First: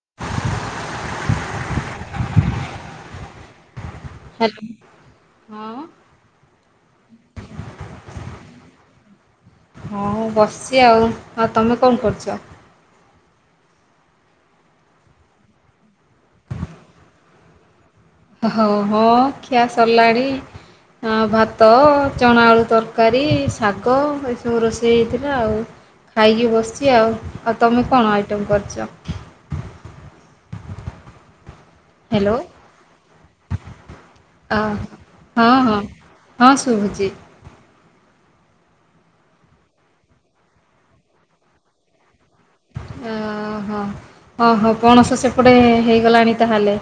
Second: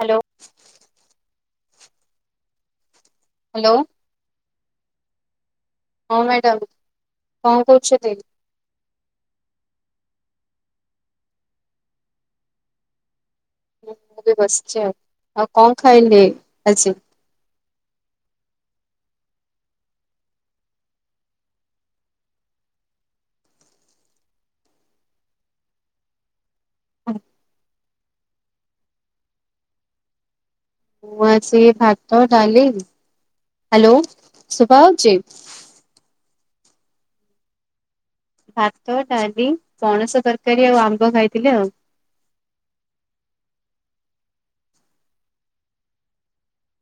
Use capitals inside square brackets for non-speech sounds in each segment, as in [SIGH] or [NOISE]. Hello. Hello. Hello ହଁ। ହଁ madam କଣ କହୁଛନ୍ତି? ହଁ ବସିଛି ଆଉ ଆଉ ତମେ କଣ କରୁଛ? ମୁଁ ବି ବସିଛି ଆଉ ଆଉ କଣ ଖାଇଲେ ଆଜି? ହଉ ହଁ ଖିଆ ସରଲାଣି। ଆ ଭାତ ଚଣା ଆଳୁ ତରକାରୀ ଶାଗ ଏସବୁ ରୋଷେଇ ହେଇଥିଲା ଆଉ। ଖାଇକି ବସିଛି ଆଉ ଆଉ ତମେ କଣ ଆଇଟମ କରିଛ? ମୁଁ ଆସି ଭାତ ହ୍ୟାଲୋ ଡାଲି ହ୍ୟାଲୋ ଶୁଭାଯାଉଛି। ହଁ ହଁ ହଁ ସୁୁଭୁଛି। ଭାତ ଡାଲି ପଣସ ତରକାରୀ ଆଉ ଆମ୍ବ ଖାଇଥିଲେ ଆଉ। ଓ ହୋ। ଅ ହ ପଣସ ସେପଟେ ହେଇଗଲାଣି ତାହେଲେ।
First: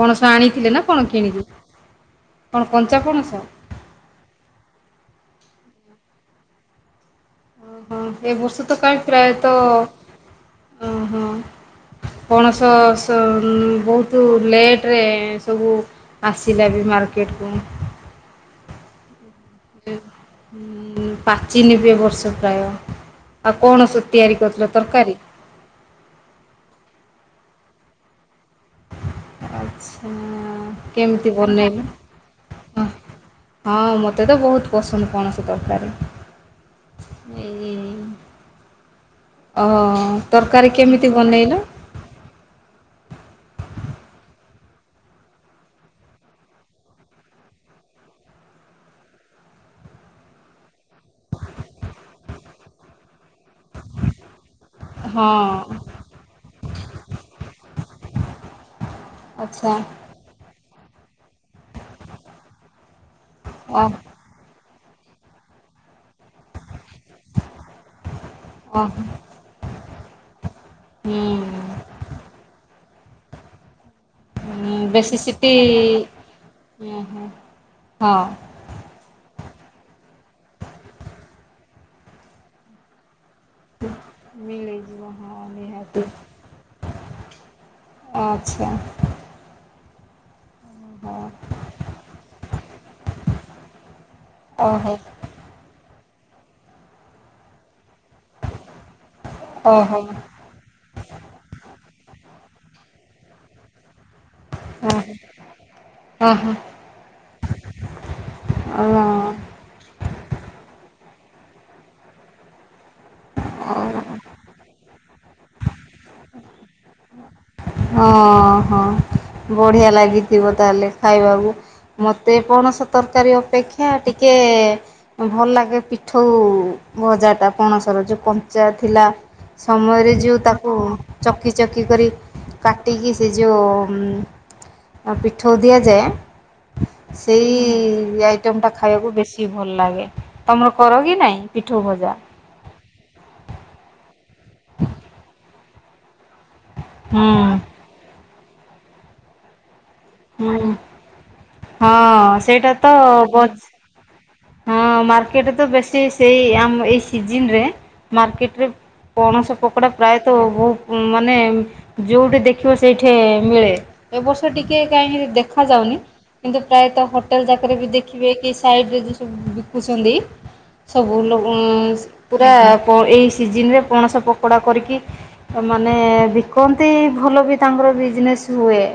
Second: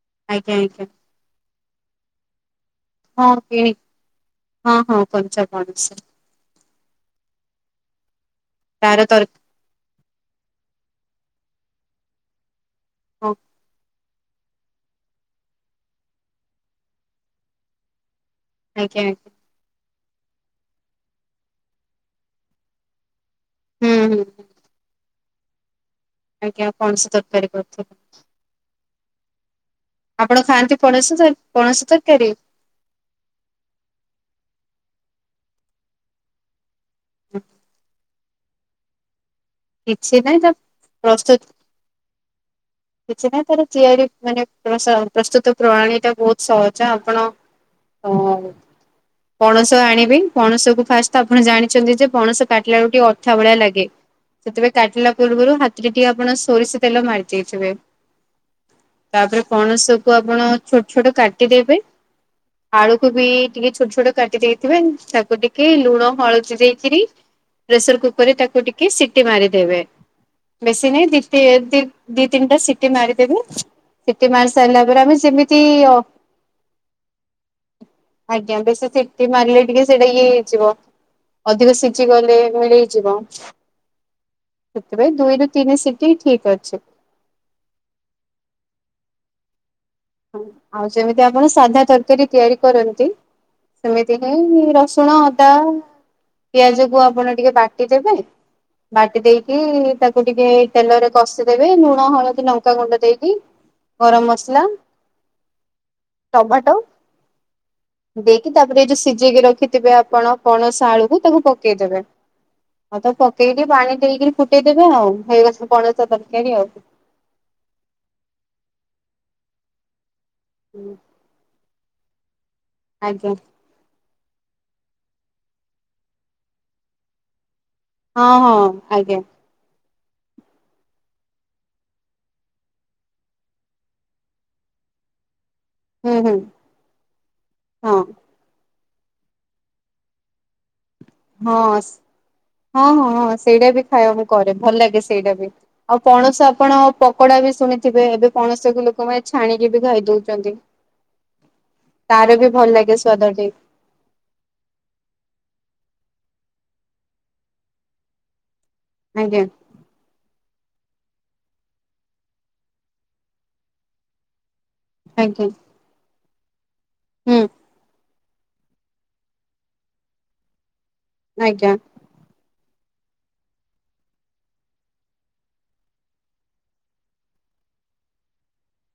ପଣସ ଆଜ୍ଞା ଆଣିଥିଲେ ନା ଆଜ୍ଞା କଣ କିଣିକିି କଣ କଞ୍ଚା ପ- ହଁ କିଣିକି ହଁ ହଁ କଞ୍ଚା ପଣସ। ଓ ହଁ ଏ ବର୍ଷ ତ କାହିଁ ତାର ତର ପ୍ରାୟତଃ ଓ ହଁ। ପଣସ ସ ବହୁତ ତୁ ଲେଟ୍ରେ ସବୁ ଆସିଲା ବି ମାର୍କେଟକୁ। ଆଜ୍ଞା ଆଜ୍ଞା। ଉଁ ପଚିନିବି ଏ ବର୍ଷ ପ୍ରାୟ। ଆଉ କଣ ହୁଁ ସ ହୁଁ ତିଆରି କରିୁଥିଲ ତରକାରୀ? ଆଜ୍ଞା ପଣସ ତରକାରୀ କରିଥିଲୁ। ଆଚ୍ଛ ଆପଣ ଖାଆନ୍ତି ପଣଶ ତ ପଣସ ତରକାରୀ? ହ ହଁ ମୋତେ ତ ବହୁତ ପସନ୍ଦ ପଣସ ତରକାରୀ। ଏ ଓ କିଛି ନାହିଁ ତା ତରକାରୀ କେମିତି ପ୍ରସ୍ତୁତ ବନେଇଲ? କିଛି ନାହିଁ ତାର ତିଆରି ମାନେ ପ୍ରସ ପ୍ରସ୍ତୁତ ପ୍ରଣାଣୀ ଟା ବହୁତ ସହଜ ଆପଣ ହଁ ଆଜ୍ଞା। ପଣସ ଆଣିବି ପଣସକୁ ଫାଷ୍ଟତ ଆପଣ ଜାଣିଛନ୍ତି ଯେ ପଣସ କାଟିଲା ବେଳୁ ଟିକେ ଅଠା ଭଳିଆ ଲାଗେ ସେଥିପାଇଁ କାଟିଲା ହଁ ପୂର୍ବରୁ ହାତରେ ଟିକେ ଆପଣ ସୋରିଷ ତେଲ ମାରି ଦେଇଥିବେ। ତାପରେ ଆଚ୍ଛା ପଣସ ଆପଣ ଛୋଟ ଛୋଟ କାଟିଦେବେ ଆଳୁକୁ ବି ଟିକେ ଓ ଛୋଟ ଛୋଟ କାଟି ଦେଇ ଥିବେ ତାକୁ ଟିକେ ଲୁଣ ହଳଦୀ ଦେଇକିରି ପ୍ରେସର କୁକର ରେ ତାକୁ ଓ ଟିକେ ସି ମାରିଦବେ ବେଶୀ ନାଇଁ ଦି ହୁଁ ଟି ଦି ଦି ତିନିଟା ସିଟି ମାରିଦେବେ ସିଟି ମାରି ସାରିଲା ପରେ ଆମେ ବେଶୀ ସିଟି ଯେମିତି ଅ ହଁ ଆଜ୍ଞା ବେସି ସି ଟି ମାରିଲେ ଟିକେ ସେଇଟା ଇଏ ହେଇଯିବ ଅଧିକ ସିଝି ଗଲେ ମିଳେଇ ଯିବ। ମିଳିଯିବ ସେଥିପାଇଁ ହଁ ଦୁଇରୁ ତିନି ନିହାତି ସିଟି ଠିକ୍ ଅଛି। ଅଚ୍ଛା। ହଁ ଆଉ ଯେମିତି ଓହୋ ଆପଣ ସାଧା ତରକାରୀ ତିଆରି କରନ୍ତି ସେମିତି ହିଁ ଓହୋ ରସୁଣ ଅଦା ପିଆଜ କୁ ଆପଣ ଟିକେ ବାଟିଦେବେ ବାଟି ଦେଇକି ଓହୋ ତାକୁ ଟିକେ ତେଲରେ କଷିଦେବେ ଲୁଣ ହଳଦୀ ଲଙ୍କା ଗୁଣ୍ଡ ଦେଇକି ଗରମ ମସଲା ହଁ। ଟମାଟୋ ଦେଇକି ତାପରେ ଏ ଯୋଉ ସିଝେଇକି ରଖି ଥିବେ ଆପଣ ପଣସ ଆଳୁକୁ ତାକୁ ପକେଇଦେବେ। ଆଉ ତ ପକେଇକି ପାଣି ଦେଇକି ଫୁଟେଇ ଦେବେ ଆଉ [UNINTELLIGIBLE] ପଣସ ତରକାରୀ ଆଉ। ହଁ ହଁ ବଢ଼ିଆ ଲାଗିଥିବ ତାହେଲେ ଆଉ। ଖାଇବାକୁ? ମତେ ପଣସ ଆଜ୍ଞା ତରକାରୀ ଅପେକ୍ଷ କ୍ଷା ଟିକେ ଭଲ ଲାଗେ ପିଠଉ ଭଜାଟା। ପଣସର ଯେଉଁ ହଁ ହଁ କଞ୍ଚା ଥିଲା ଆଜ୍ଞା ସମୟରେ ଯୋଉଁ ତାକୁ ଚକି ଚକି କରି କାଟିକି ସେ ଯେଉଁ ପିଠୋଉ ଦିଆଯାଏ ହୁଁ ହୁଁ ସେଇ ହଁ ଆଇଟମ୍ ଟା ଖାଇବାକୁ ବେଶୀ ଭଲ ଲାଗେ। ତମର କର କି? ନାଇଁ ହଁ ପିଠଉ ସ ଭଜା? ହଁ ହଁ ହଁ ସେଇଟା ବି ଖାଇବା ମୁଁ କରେ। ଭଲ ଲାଗେ ସେଇଟା ବି। ଆଉ ପଣସ ଆପଣ ହୁଁ ପକୋଡ଼ା ବି ଶୁଣିଥିବେ? ଏବେ ପଣସକୁ ଲୋକ ମାନେ ଛାଣିକି ବି ଖାଇଦଉ ହୁଁ ହଁ ବି ଭଲ ସେଇଟା ତ ଲାଗେ ସ୍ଵାଦ ବ ଟେ ହଁ ମାର୍କେଟ ତ ବେଶୀ ସେଇ ଆମ ଏଇ ସିଜିନ ରେ ମାର୍କେଟ ରେ ଆଜ୍ଞା ପଣସ ପକୋଡ଼ା ପ୍ରାୟତଃ ବହୁ ମାନେ ଯୋଉଠି ଦେଖିବ ସେଇଠି ମିଳେ। ଏବ ବର୍ଷ ଟିକେ କାହିଁକି ଆଜ୍ଞା ଦେଖା ଯାଉନି। କିନ୍ତୁ ପ୍ରାୟତ ହୁଁ ହୋଟେଲ ଯାକରେ ବି ଦେ ଖିବେ କି ସାଇଡରେ ଯଉ ସବୁ ବିକୁଛନ୍ତି ସବୁ ଲୋ ଆଜ୍ଞା ପୁରା ଏଇ ସିଜିନରେ ପଣସ ପକୋଡ଼ା କରିକି ମାନେ ବିକନ୍ତି। ଭଲ ବି ତାଙ୍କର ବିଜନେସ୍ ହୁଏ।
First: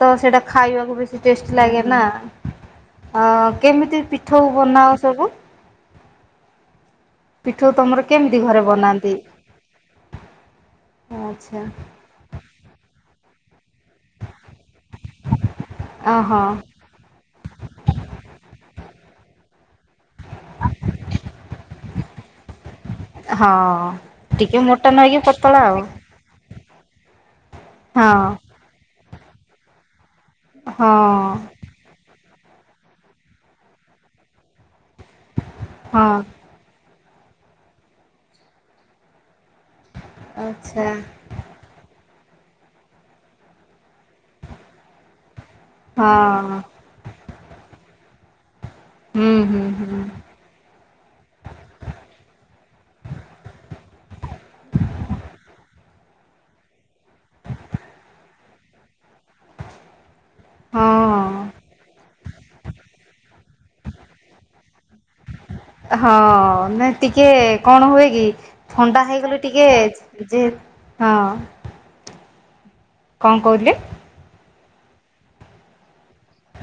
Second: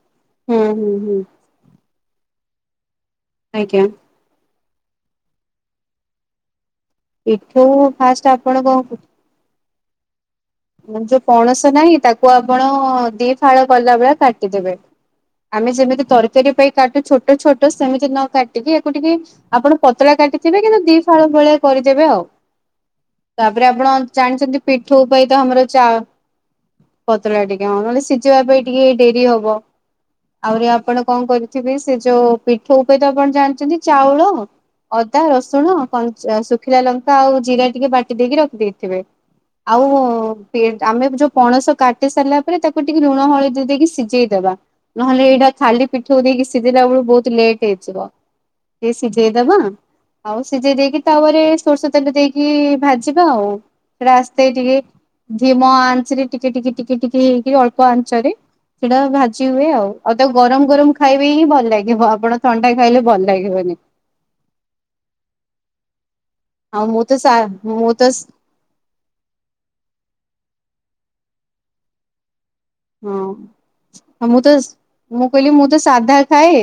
ତ ସେଇଟା ହୁଁ ହୁଁ ଖାଇବାକୁ ବେଶୀ ହୁଁ ଟେଷ୍ଟି ଲାଗେ ନା। ଆ ଆଜ୍ଞା କେମିତି ପି ପିଠଉ ବନାଉ ସବୁ। ପିଠଉ ତମର ଫାଷ୍ଟ କେମିତି ଆପଣ ଘରେ କଣ ବନାନ୍ତି? ଯୋଉ ଆଚ୍ଛା ପଣସ ନାହିଁ ତାକୁ ଆପଣ ଦିଇ ଫାଳ କଲା ଭଳିଆ କାଟିଦେବେ। ଆମେ ଯେମିତି ଓହୋ ତରକାରୀ ପାଇଁ ତାଠୁ ଛୋଟ ଛୋଟ ସେମିତି ନ କାଟିକି ଆକୁ ଟିକେ ଆପଣ ପତଳା କାଟିକି ଥିବେ କିନ୍ତୁ ଦି ଫାଳ ଭଳିଆ କରିଦେବେ। ଆଉ ତାପରେ ଆପଣ ହଁ ଜାଣିଚନ୍ତି ଟିକେ ମୋଟା ପିଠୋଉ ନହେଇକି ପତଳା ଆଉ। ପତଳା ଟିକେ ହଁ ନହେଲେ ସିଝିବା ପାଇଁ ଟିକେ ଡେରି ହବ। ଆହୁରି ହଁ ଆପଣ କଣ କରିଥିବେ ସେ ଯୋଉ ପିଠଉ ପାଇଁ ଆପଣ ଜାଣିଛନ୍ତି ଚାଉଳ ଅଦା, ରସୁଣ, ହଁ କଞ୍ଚ ଶୁଖିଲା ଲଙ୍କା ଆଉ ଜିରା ଟିକେ ବାଟି ଦେଇକି ରଖିଦେଇଥିବେ। ଆଉ ପେ ଆଚ୍ଛା ଆମେ ଯୋଉ ପଣସ କାଟି ସାରିଲା ପରେ ତାକୁ ଟିକେ ଲୁଣ ହଳଦୀ ଦେଇକି ସିଝେଇଦେବା। ନହେଲେ ଏଇଟା ଖାଲି ପିଠୋଉ ଦେଇକି ହଁ ସିଝେଇିଲା ବେଳକୁ ବହୁତ ଲେଟ୍ ହେଇଯିବ। ଟିକେ ହୁଁ ସିଝେଇଦବା ହୁଁ ହୁଁ ଆଉ ସିଝେଇ ଦେଇକି ତାୱାରେ ସୋରିଷ ତେଲ ଦେଇକି ଭାଜିବା ଆଉ ହେଟା ଆସ୍ ଟିକେ ଧିମ ଆଞ୍ଚ ରେ ଟିକେ ଟିକେ ଟିକେ ଟିକେ ହେଇକି ଅଳ୍ପ ଆଞ୍ଚ ରେ ସେଟା ଭା ଜି ହୁଏ ଆଉ ଆଉ ତା ଗରମ ଗରମ ଖାଇବେ ହଁ। ହିଁ ଭଲ ଲାଗିବ ଆପଣ ଥଣ୍ଡା ଖାଇଲେ ଭଲ ଲାଗିବନି। ହଁ ଆଉ ନା ମୁଁ ତ ଟିକେ ସା କଣ ମୁଁ ତ ହୁଏ କି ଥଣ୍ଡା ହେଇଗଲେ ଟିକେ ଯେ ଯେହେତ୍ ହଁ। କଣ କହିଲେ ହଁ ମୁଁ ତ ମୁଁ କହିଲି ମୁଁ ତ ସାଧା ଖାଏ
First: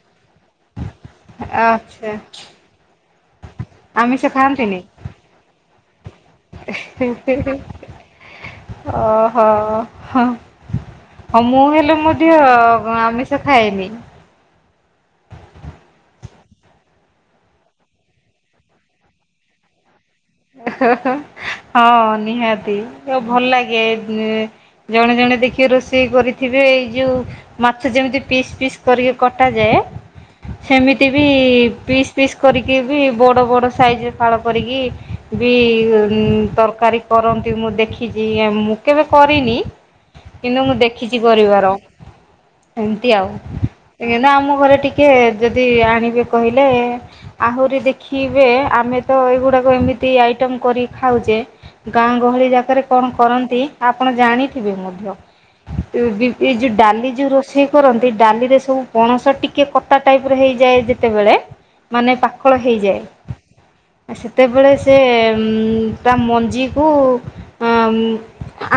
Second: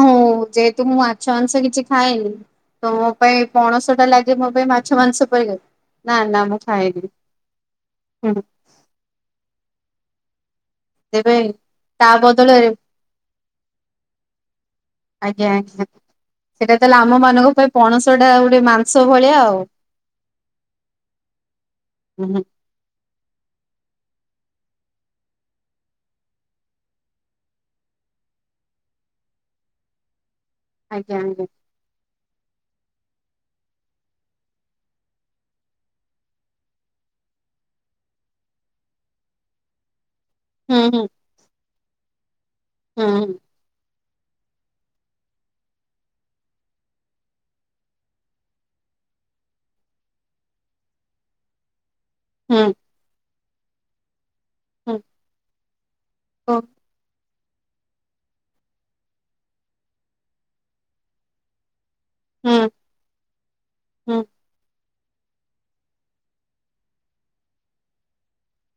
ହୋଉ। ଯେହେତୁ ମୁଁ ମାଛ ମାଂସ କିଛି ଆଚ୍ଛା ଖାଏନି ତ ମୋ ପାଇଁ ପଣସ ଟା ଆମିଷ ଲାଗେ ମୋ ପାଇଁ ଖାଆନ୍ତିନି? ମାଛ ମାଂସ ପରିକା। ନାଁ ନାଁ ଏ ହେଁ ହେଁ ହେଁ ହେଁ ଓହୋ ହଁ। ତେବେ ହଁ ମୁଁ ହେଲେ ତା ମଧ୍ୟ ବଦଳରେ ଆମିଷ ଖାଏନି। ଆଜ୍ଞା ଆଜ୍ଞା। ସେଇଟା ତାହେଲେ ଆମ ମାନଙ୍କ ପାଇଁ ପଣସ ଟା ଗୋଟେ ମାଂସ ଭଳିଆ ଆଉ। ହଁ ନିହାତି ଆଉ ଭଲ ଲାଗେ ନି ଜଣେ ଜଣେ ଦେଖବ ରୋଷେଇ କରିଥିବେ ଏଇ ଯୋଉ ମାଛ ଯେମିତି ପିସ୍ ପିସ୍ କରିକି କଟା ଯାଏ। ସେମିତି ଆଜ୍ଞା ବି ଆଜ୍ଞା ପିସ୍ ପିସ୍ କରିକି ବି ବଡ ବଡ ସାଇଜ ଫାଳ କରିକି ବି ତରକାରୀ କରନ୍ତି ମୁଁ ଦେଖିଚି ମୁଁ କେବେ କରିନି। କିନ୍ତୁ ମୁଁ ହୁଁ ହୁଁ ଦେଖିଚି କରିବାର ଏମିତି ଆଉ। ହୁଁ ଏନା ଆମ ଘରେ ଟିକେ ଯଦି ଆଣିବେ କହିଲେ ଆହୁରି ଦେଖିବେ ଆମେ ତ ଏଇଗୁଡାକ ଏମି ତି ଆଇଟମ୍ କରି ଖାଉଚେ ଗାଁ ଗହଳି ହୁଁ ଯାକରେ କଣ କରନ୍ତି ଆପଣ ଜାଣି ଥିବେ ହୁଁ। ମଧ୍ଯ। ଏ ବି ଏ ଓ ଯୋଉ ଡାଲି ଯୋଉ ରୋ ଷେଇ କରନ୍ତି ଡାଲିରେ ସବୁ ପଣସ ଟିକିଏ କଟା ଟାଇପର ହେଇଯାଏ ଯେତେବେଳେ ମାନେ ପାକଳ ହୁଁ ହୋଇଯାଏ ଆ ହୁଁ ସେତେବେଳେ ସେ ସେ ତା ମଞ୍ଜିକୁ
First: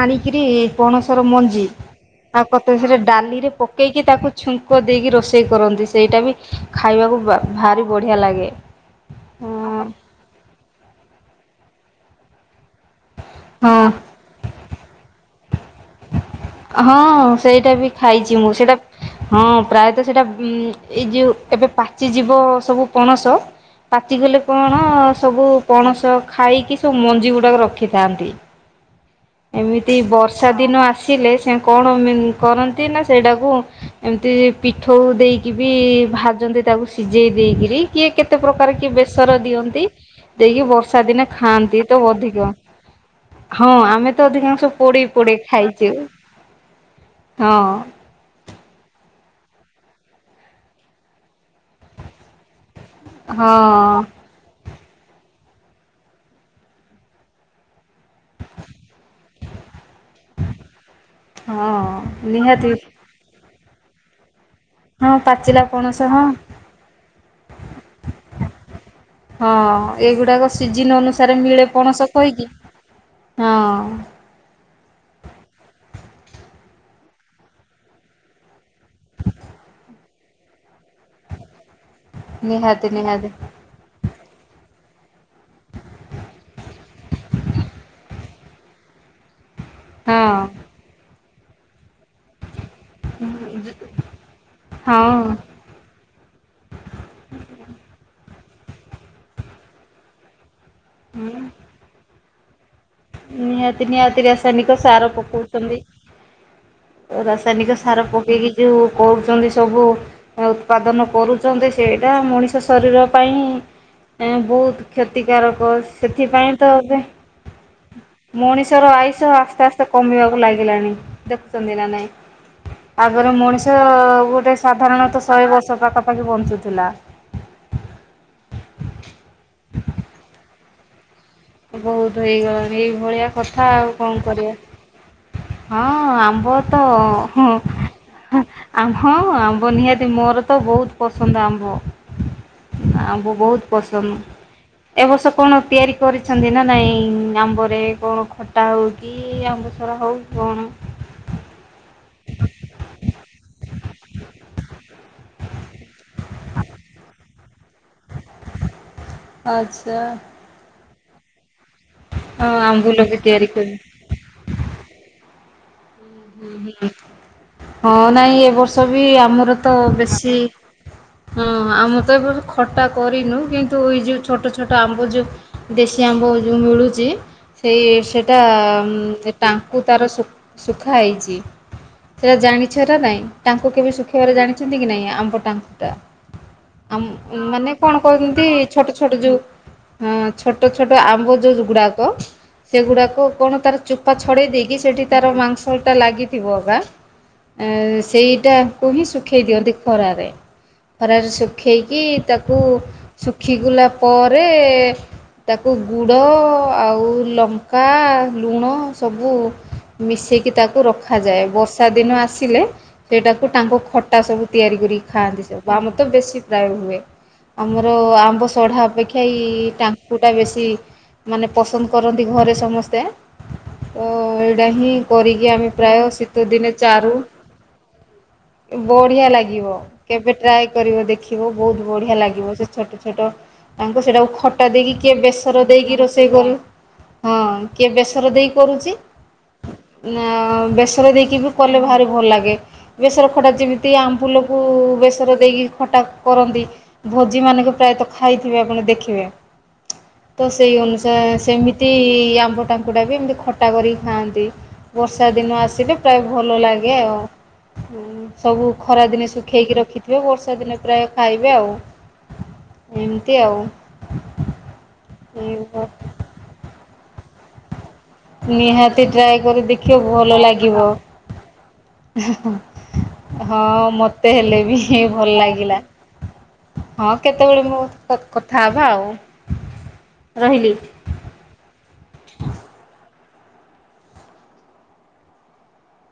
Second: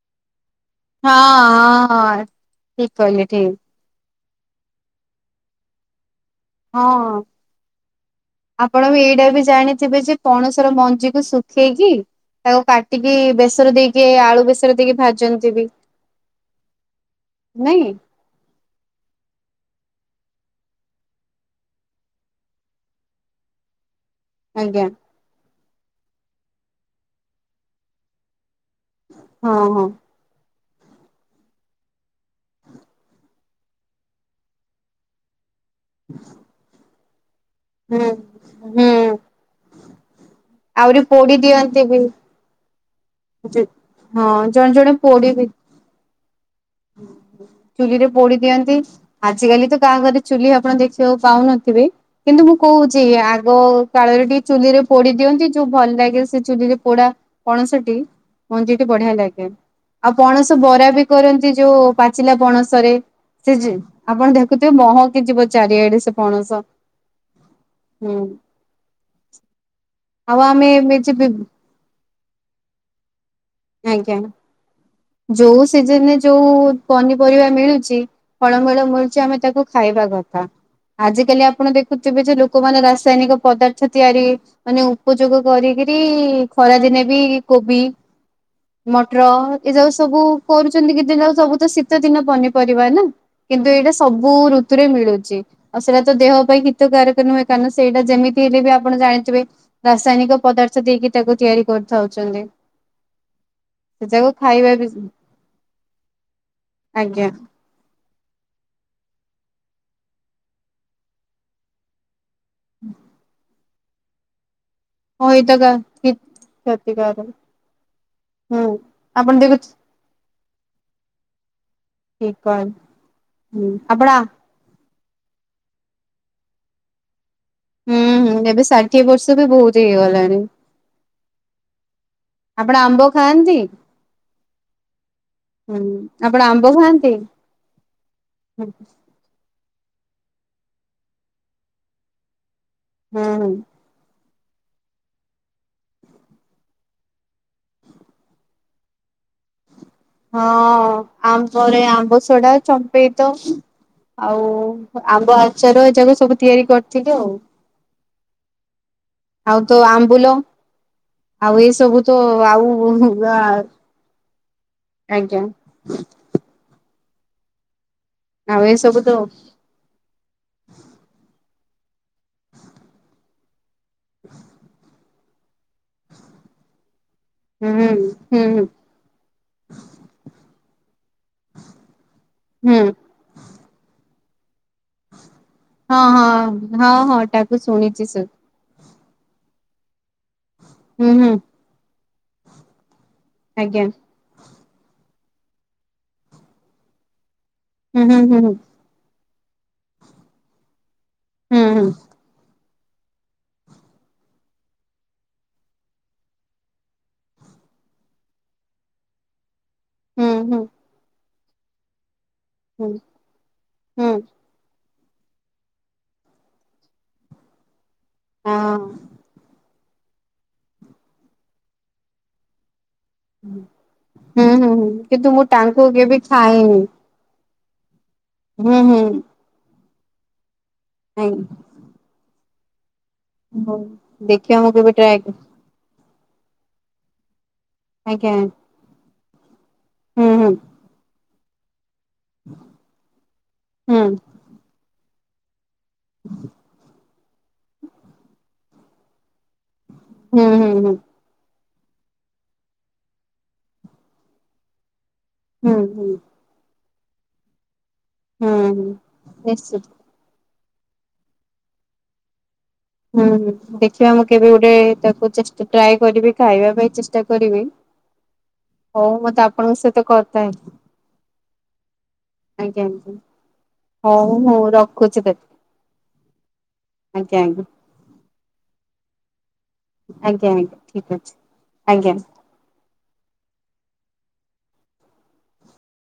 ଆଣିକିରି ପଣସ ହଁ ର ମଞ୍ଜି ହଁ ଆଉ କତ ଠିକ ସେଟା କହିଲେ ଡାଲିରେ ଠିକ ପ ପକେଇକି ତାକୁ ଛୁଙ୍କ ଦେଇକି ରୋଷେଇ କରନ୍ତି ସେଇଟା ବି ହଁ ଖାଇବାକୁ ଭାରି ବଢ଼ିଆ ଲାଗେ। ଆପଣ ବି ଏଇଟା ବି ଜାଣିଥିବେ ଯେ ପଣସ ର ମଞ୍ଜିକୁ ଶୁଖେଇକି ତାକୁ କାଟିକି ବେସର ହଁ। ଦେଇକି ଆଳୁ ବେସ ସର ଦେଇକି ଭାଜନ୍ତି ବି। ହଁ ସେଇଟା ନାଇଁ ବି ଖାଇଚି ମୁଁ ସେଇଟା ହଁ ପ୍ରାୟତଃ ସେଇଟା ଉ ଏଇ ଯୋଉ ଏବେ ପାଚି ଯିବ ସବୁ ପଣସ ପାଚିଗଲେ କଣ ଆଜ୍ଞା। ସବୁ ପଣସ ଖାଇକି ସବୁ ମଞ୍ଜି ଗୁଡାକ ରଖିଥାନ୍ତି। ହଁ ହଁ ଏମିତି ବର୍ଷା ଦିନ ଆସିଲେ ସେ କଣ କରନ୍ତି ନା ସେଇଟାକୁ ଏମିତି ପିଠୋଉ ଦେଇକି ବି ଭାଜନ୍ତି ତାକୁ ସିଜେଇ ଦେଇକି। ଏଇ କିଏ ହୁଁ କେତେ ପ୍ରକାର କିଏ ହୁଁ ବେସର ଦିଅନ୍ତି। ଦେଇକି ବର୍ଷା ଆହୁରି ଦିନେ ପୋଡି ଖାଆନ୍ତି ଦିଅନ୍ତି ବି। ତ ଅଧିକ ହଁ ଆମେ ତ ହଁ ଅଧିକାଂଶ ଜଣେ ଜଣେ ପୋଡ଼ି ପୋଡି ପୋଡ଼ି ବି ଖାଇଚୁ। ଚୁଲିରେ ପୋଡି ଦିଅନ୍ତି, ଆଜିକାଲି ତ କାହା ଘରେ ଚୁଲି ଆପଣ ଦେଖିବାକୁ ପାଉନଥିବେ କିନ୍ତୁ ମୁଁ କହୁଛି ଆଗ ହଁ କାଳରେ ଟି ଚୁଲି ରେ ପୋଡି ଦିଅନ୍ତି, ଯୋଉ ଭଲ ଲାଗେ ସେ ଚୁଲିରେ ପୋଡା ପଣସଟି ମଞ୍ଜିଟି ବଢିଆ ଲାଗେ, ଆଉ ପଣସ ବରା ବି କରନ୍ତି। ନ୍ତି ଯୋଉ ହଁ ପାଚିଲା ନିହାତି ପଣସରେ ସେ ଯେ ଆପଣ ଦେଖୁଥିବେ ହଁ ମହକି ଯିବ ପାଚିଲା ଚାରିଆଡେ ପଣସ ସେ ହଁ ପଣସ। ହୁଁ, ହଁ ଆଉ ଏଗୁଡାକ ଆମେ ସିଜିନ୍ ଅନୁସାରେ ମିଳେ ପଣସ କହିକି ହଁ ଆଜ୍ଞା ଯୋଉ ସିଜନରେ ଯୋଉ ପନିପରିବା ମିଳୁଚି ଫଳମୂଳ ମିଳୁଚି ଆମେ ତାକୁ ଖାଇବା କଥା, ଆଜିକାଲି ଆପଣ ଦେଖ କିଛି କିଛି ଲୋକମାନେ ନିହାତି ନିହାତି ରାସାୟନିକ ପଦାର୍ଥ ଗଛ ତିଆରି ମାନେ ଉପଯୋଗ କରିକିରି ଖରାଦିନେ ବି କୋବି ମଟର ଏ ଯୋଉ ସବୁ ହଁ କରୁଛନ୍ତି। କିଛି ଦିନ ସବୁ ତ ଶୀତ ଦିନ ପନିପରିବା ନା? କିନ୍ତୁ ଏଇଟା ସବୁ ଋତୁରେ ହଁ ମିଳୁଚି। ଆଉ ସେଇଟା ତ ଦେହ ପାଇଁ ହିତକାରକ ନୁହେଁ, କାରଣ ସେଇଟା ଯେମିତି ହେଲେ ବି ଆପଣ ଜାଣିଥିବେ ରାସାୟନିକ ପଦାର୍ଥ ସେ ଦେଇକି ତାକୁ ତିଆରି କରି ଖାଉଛନ୍ତି। ନିହାତି ନିହାତି ରାସାୟନିକ ସାର ପକଉଛନ୍ତି। ଆଜ୍ଞା। ରାସା ରାୟନିକ ସାର ପକେଇକି ଯୋଉ କହୁଛନ୍ତି ସବୁ ଆଉ ଉତ୍ପାଦନ କରୁଛନ୍ତି ସେଇଟା ମଣିଷ ଶରୀର ପାଇଁ ବୋହୁତ କ୍ଷତିକାରକ ସେଥିପାଇଁ ତ ଏବେ କ୍ଷତିକାରକ ହୁଁ ମଣିଷର ଆୟୁଷ ଆପଣ ଦେଖ ଆସ୍ତେ ଆସ୍ତେ କମିବାକୁ ଲାଗିଲାଣି, ଦେଖୁଛନ୍ତି ନା ନାଇଁ? ଠିକ କହିଲେ ଆଗରେ ମଣିଷ ଆପଣ ଗୋଟେ ସାଧାରଣତଃ ଶହେ ବର୍ଷ ପାଖାପାଖି ବଞ୍ଚୁଥିଲା। ହୁଁ ହୁଁ ଏବେ ଷାଠିଏ ବର୍ଷ ବି ବୋହୁତ ହେଇଗଲାଣି। ବୋହୁତ ଆପଣ ହେଇଗଲାଣି ଏଇ ଆମ୍ବ ଭଳିଆ ଖାଆନ୍ତି? କଥା ଆଉ କଣ କରିବା। ହୁଁ ହଁ ଆପଣ ଆମ୍ବ ତ ଖାଆନ୍ତି? ହଁ ଆ ହୁଁ ଆ ହଁ ଆମ୍ବ ନିହାତି ମୋର ତ ବୋହୁତ ପସନ୍ଦ ଆମ୍ବ, ଆମ୍ବ ହୁଁ ବୋହୁତ ପସ ଏବର୍ଷ କଣ ତିଆରି କରି ଛନ୍ତି ନା ନାଇଁ ଆମ୍ବରେ କଣ ଖଟା ହୋଉ କି ଆମ୍ବ ସରା ହୋଉ? ହଁ ଆମ୍ବରେ ଆମ୍ବ ସଡା, ଚମ୍ପେଇ ତ ଆଉ ଆମ୍ବ ଆଚାର ଏ ଯାକ ସବୁ ତିଆରି କରିଥିଲି ଆଉ। ଆଉ ତୋ ଆଚ୍ଛା ଆମ୍ବୁଲ ଆଉ ଏସବୁ ତ ହଁ ଆଉ ଆମ୍ବୁଲ ବି ତିଆରି କରି ଆଜ୍ଞା। ହଁ ନାଇଁ ଏ ଆଉ ବର୍ଷ ସବୁ ବି ତ ଆମର ତ ବେଶୀ ହ ଆମ ତ ଏବେ ଖଟା କରିନୁ କି ତୁ ଏଇ ଯେଉ ଛୋଟ ଛୋଟ ଆମ୍ବୁ ଯୁ ଦେଶୀ ଆମ୍ବ ଯେଉଁ ମିଳୁଚି ହୁଁ ସେଇ ହୁଁ ସେଇଟା ହୁଁ ତାଙ୍କୁ ତାର ଶୁଖା ହେଇଛି ସେଟା ହୁଁ ଜାଣିଛ ନାହିଁ? ତାଙ୍କୁ କେବେ ଶୁଖେଇବାରେ ଜାଣିଛନ୍ତି କି ନାହିଁ ଆମ୍ବ ଟା ହଁ ହଁ ହଁ ଆ ହଁ ତାକୁ ମାନେ କଣ ଶୁଣିଛି ଶୁ କରହୁଚନ୍ତି ଛୋଟ ଛୋଟ ଯୋଉ ଛୋଟ ଛୋଟ ହୁଁ ଆମ୍ବ ହୁଁ ଯୋଉ ଗୁଡ଼ାକ ସେଗୁଡ଼ାକ କଣ ତାର ଆଜ୍ଞା ଚୋପା ଛଡେଇ ଦେଇେଇକି ସେଠି ତାର ମାଂସଟା ଲାଗିଥିବ ବା। ଏ ହୁଁ ହୁଁ ହୁଁ ସେଇଟାକୁ ହିଁ ଶୁଖେଇ ଦିଅନ୍ତି ଖରାରେ, ଖରାରେ ହୁଁ ଶୁଖେଇକି ହୁଁ ତା ତାକୁ ଶୁଖିଗଲା ପରେ ତାକୁ ଗୁଡ଼ ଆଉ ଲଙ୍କା ଲୁଣ ସବୁ ହୁଁ ହୁଁ ମିଶେଇକି ହୁଁ ତାକୁ ରଖାଯାଏ ବର୍ଷା ଦିନ ଆସିଲେ ସେଟାକୁ ଟାଙ୍କୁ ହୁଁ ହଁ ଖଟା ସବୁ ତିଆରି କରିକି ଖାଆନ୍ତି ଆମ ତ ବେସି ପ୍ରାୟ ହୁଏ, ଆମର ଆମ୍ବ ସଢା ଅପେକ୍ଷା ଠାଇ ଟାଙ୍କୁଟା ବେଶୀ ମାନେ ପସନ୍ଦ କରନ୍ତି ଘରେ ସମସ୍ତେ। ତ ହୁଁ ଏଇଟା ହୁଁ ହୁଁ ହିଁ କିନ୍ତୁ ମୁଁ ଟାଙ୍କୁ କେବେ ଖାଇନି। ରୁ ହୁଁ ହୁଁ ବଢିଆ ଲାଗିବ, କେବେ ଟ୍ରାଏ କରିବ ଦେଖିବ ଆଜ୍ଞା ବୋହୁତ ବଢିଆ ଲାଗିବ ସେ ଛୋଟ ଛୋଟ ହଉ ଟାଙ୍କୁ ସେଟାକୁ ଦେଖିବା ଖଟା ମୁଁ କେବେ ଦେଇକି କିଏ ଟ୍ରାଏ ବେସର ଦେଇକି ରୋଷେଇ କରେ। ହଁ କିଏ ବେସର ଆଜ୍ଞା ଦେଇ କରୁଛି ନା ହୁଁ ହୁଁ ବେସର ଦେଇକି ବି କଲେ ଭାରି ଭଲ ଲାଗେ ବେସର ଖଟା ଯେମିତି ହୁଁ ଆମ୍ଫୁଲ କୁ ବେସରେ ଦେଇକି ଖଟା କରନ୍ତି, ଭୋଜି ମାନକ ପ୍ରାୟତଃ ଖାଇଥିବେ ଆପଣ ଦେଖିବେ ତ ହୁଁ ହୁଁ ସେଇ ହୁଁ ହୁଁ ଅନୁସାରେ ସେମିତି ଏତି ଆମ୍ବ ଟାଙ୍କୁୁଟା ବି ଏମିତି ଖଟା କରିକି ଖାଆନ୍ତି ବର୍ଷା ଦିନ ହୁଁ ଆସିଲେ ପ୍ରାୟ ହୁଁ ଭଲ ଲାଗେ ଆଉ ସବୁ ହୁଁ ଖରା ଦିନେ ଶୁଖେଇକି ନିଶ୍ଚିତ ରଖି ଜୁ ବର୍ଷା ଦିନେ ପ୍ରାୟ ଖାଇବେ ଆଉ। ହୁଁ ଏମିତି ହୁଁ ଆଉ ଦେଖିବା ମୁଁ କେବେ ଗୋଟେ ତାକୁ ଚେ ଟ୍ରାଏ କରିବି ଖାଇବା ପାଇଁ ଚେଷ୍ଟା କରିବି। ନିହାତି ହଉ ଟ୍ରାଏ ମତେ କରି ଆପଣଙ୍କ ଦେଖିବ ସହିତ ଭଲ କଥା ଲାଗିବ। ଆଜ୍ଞା। ହଁ ମତେ ହଉ ହେଲେ ହଉ ବି ରଖୁଛି ଭଲ ତ ଲାଗିଲା ହଁ ଆଜ୍ଞା କେତେବେଳେ ଆଜ୍ଞା ମୁ କଥା ହେବା ଆଉ। ଆଜ୍ଞା ରହିଲି। ଆଜ୍ଞା ଠିକ୍ ଅଛି ଆଜ୍ଞା।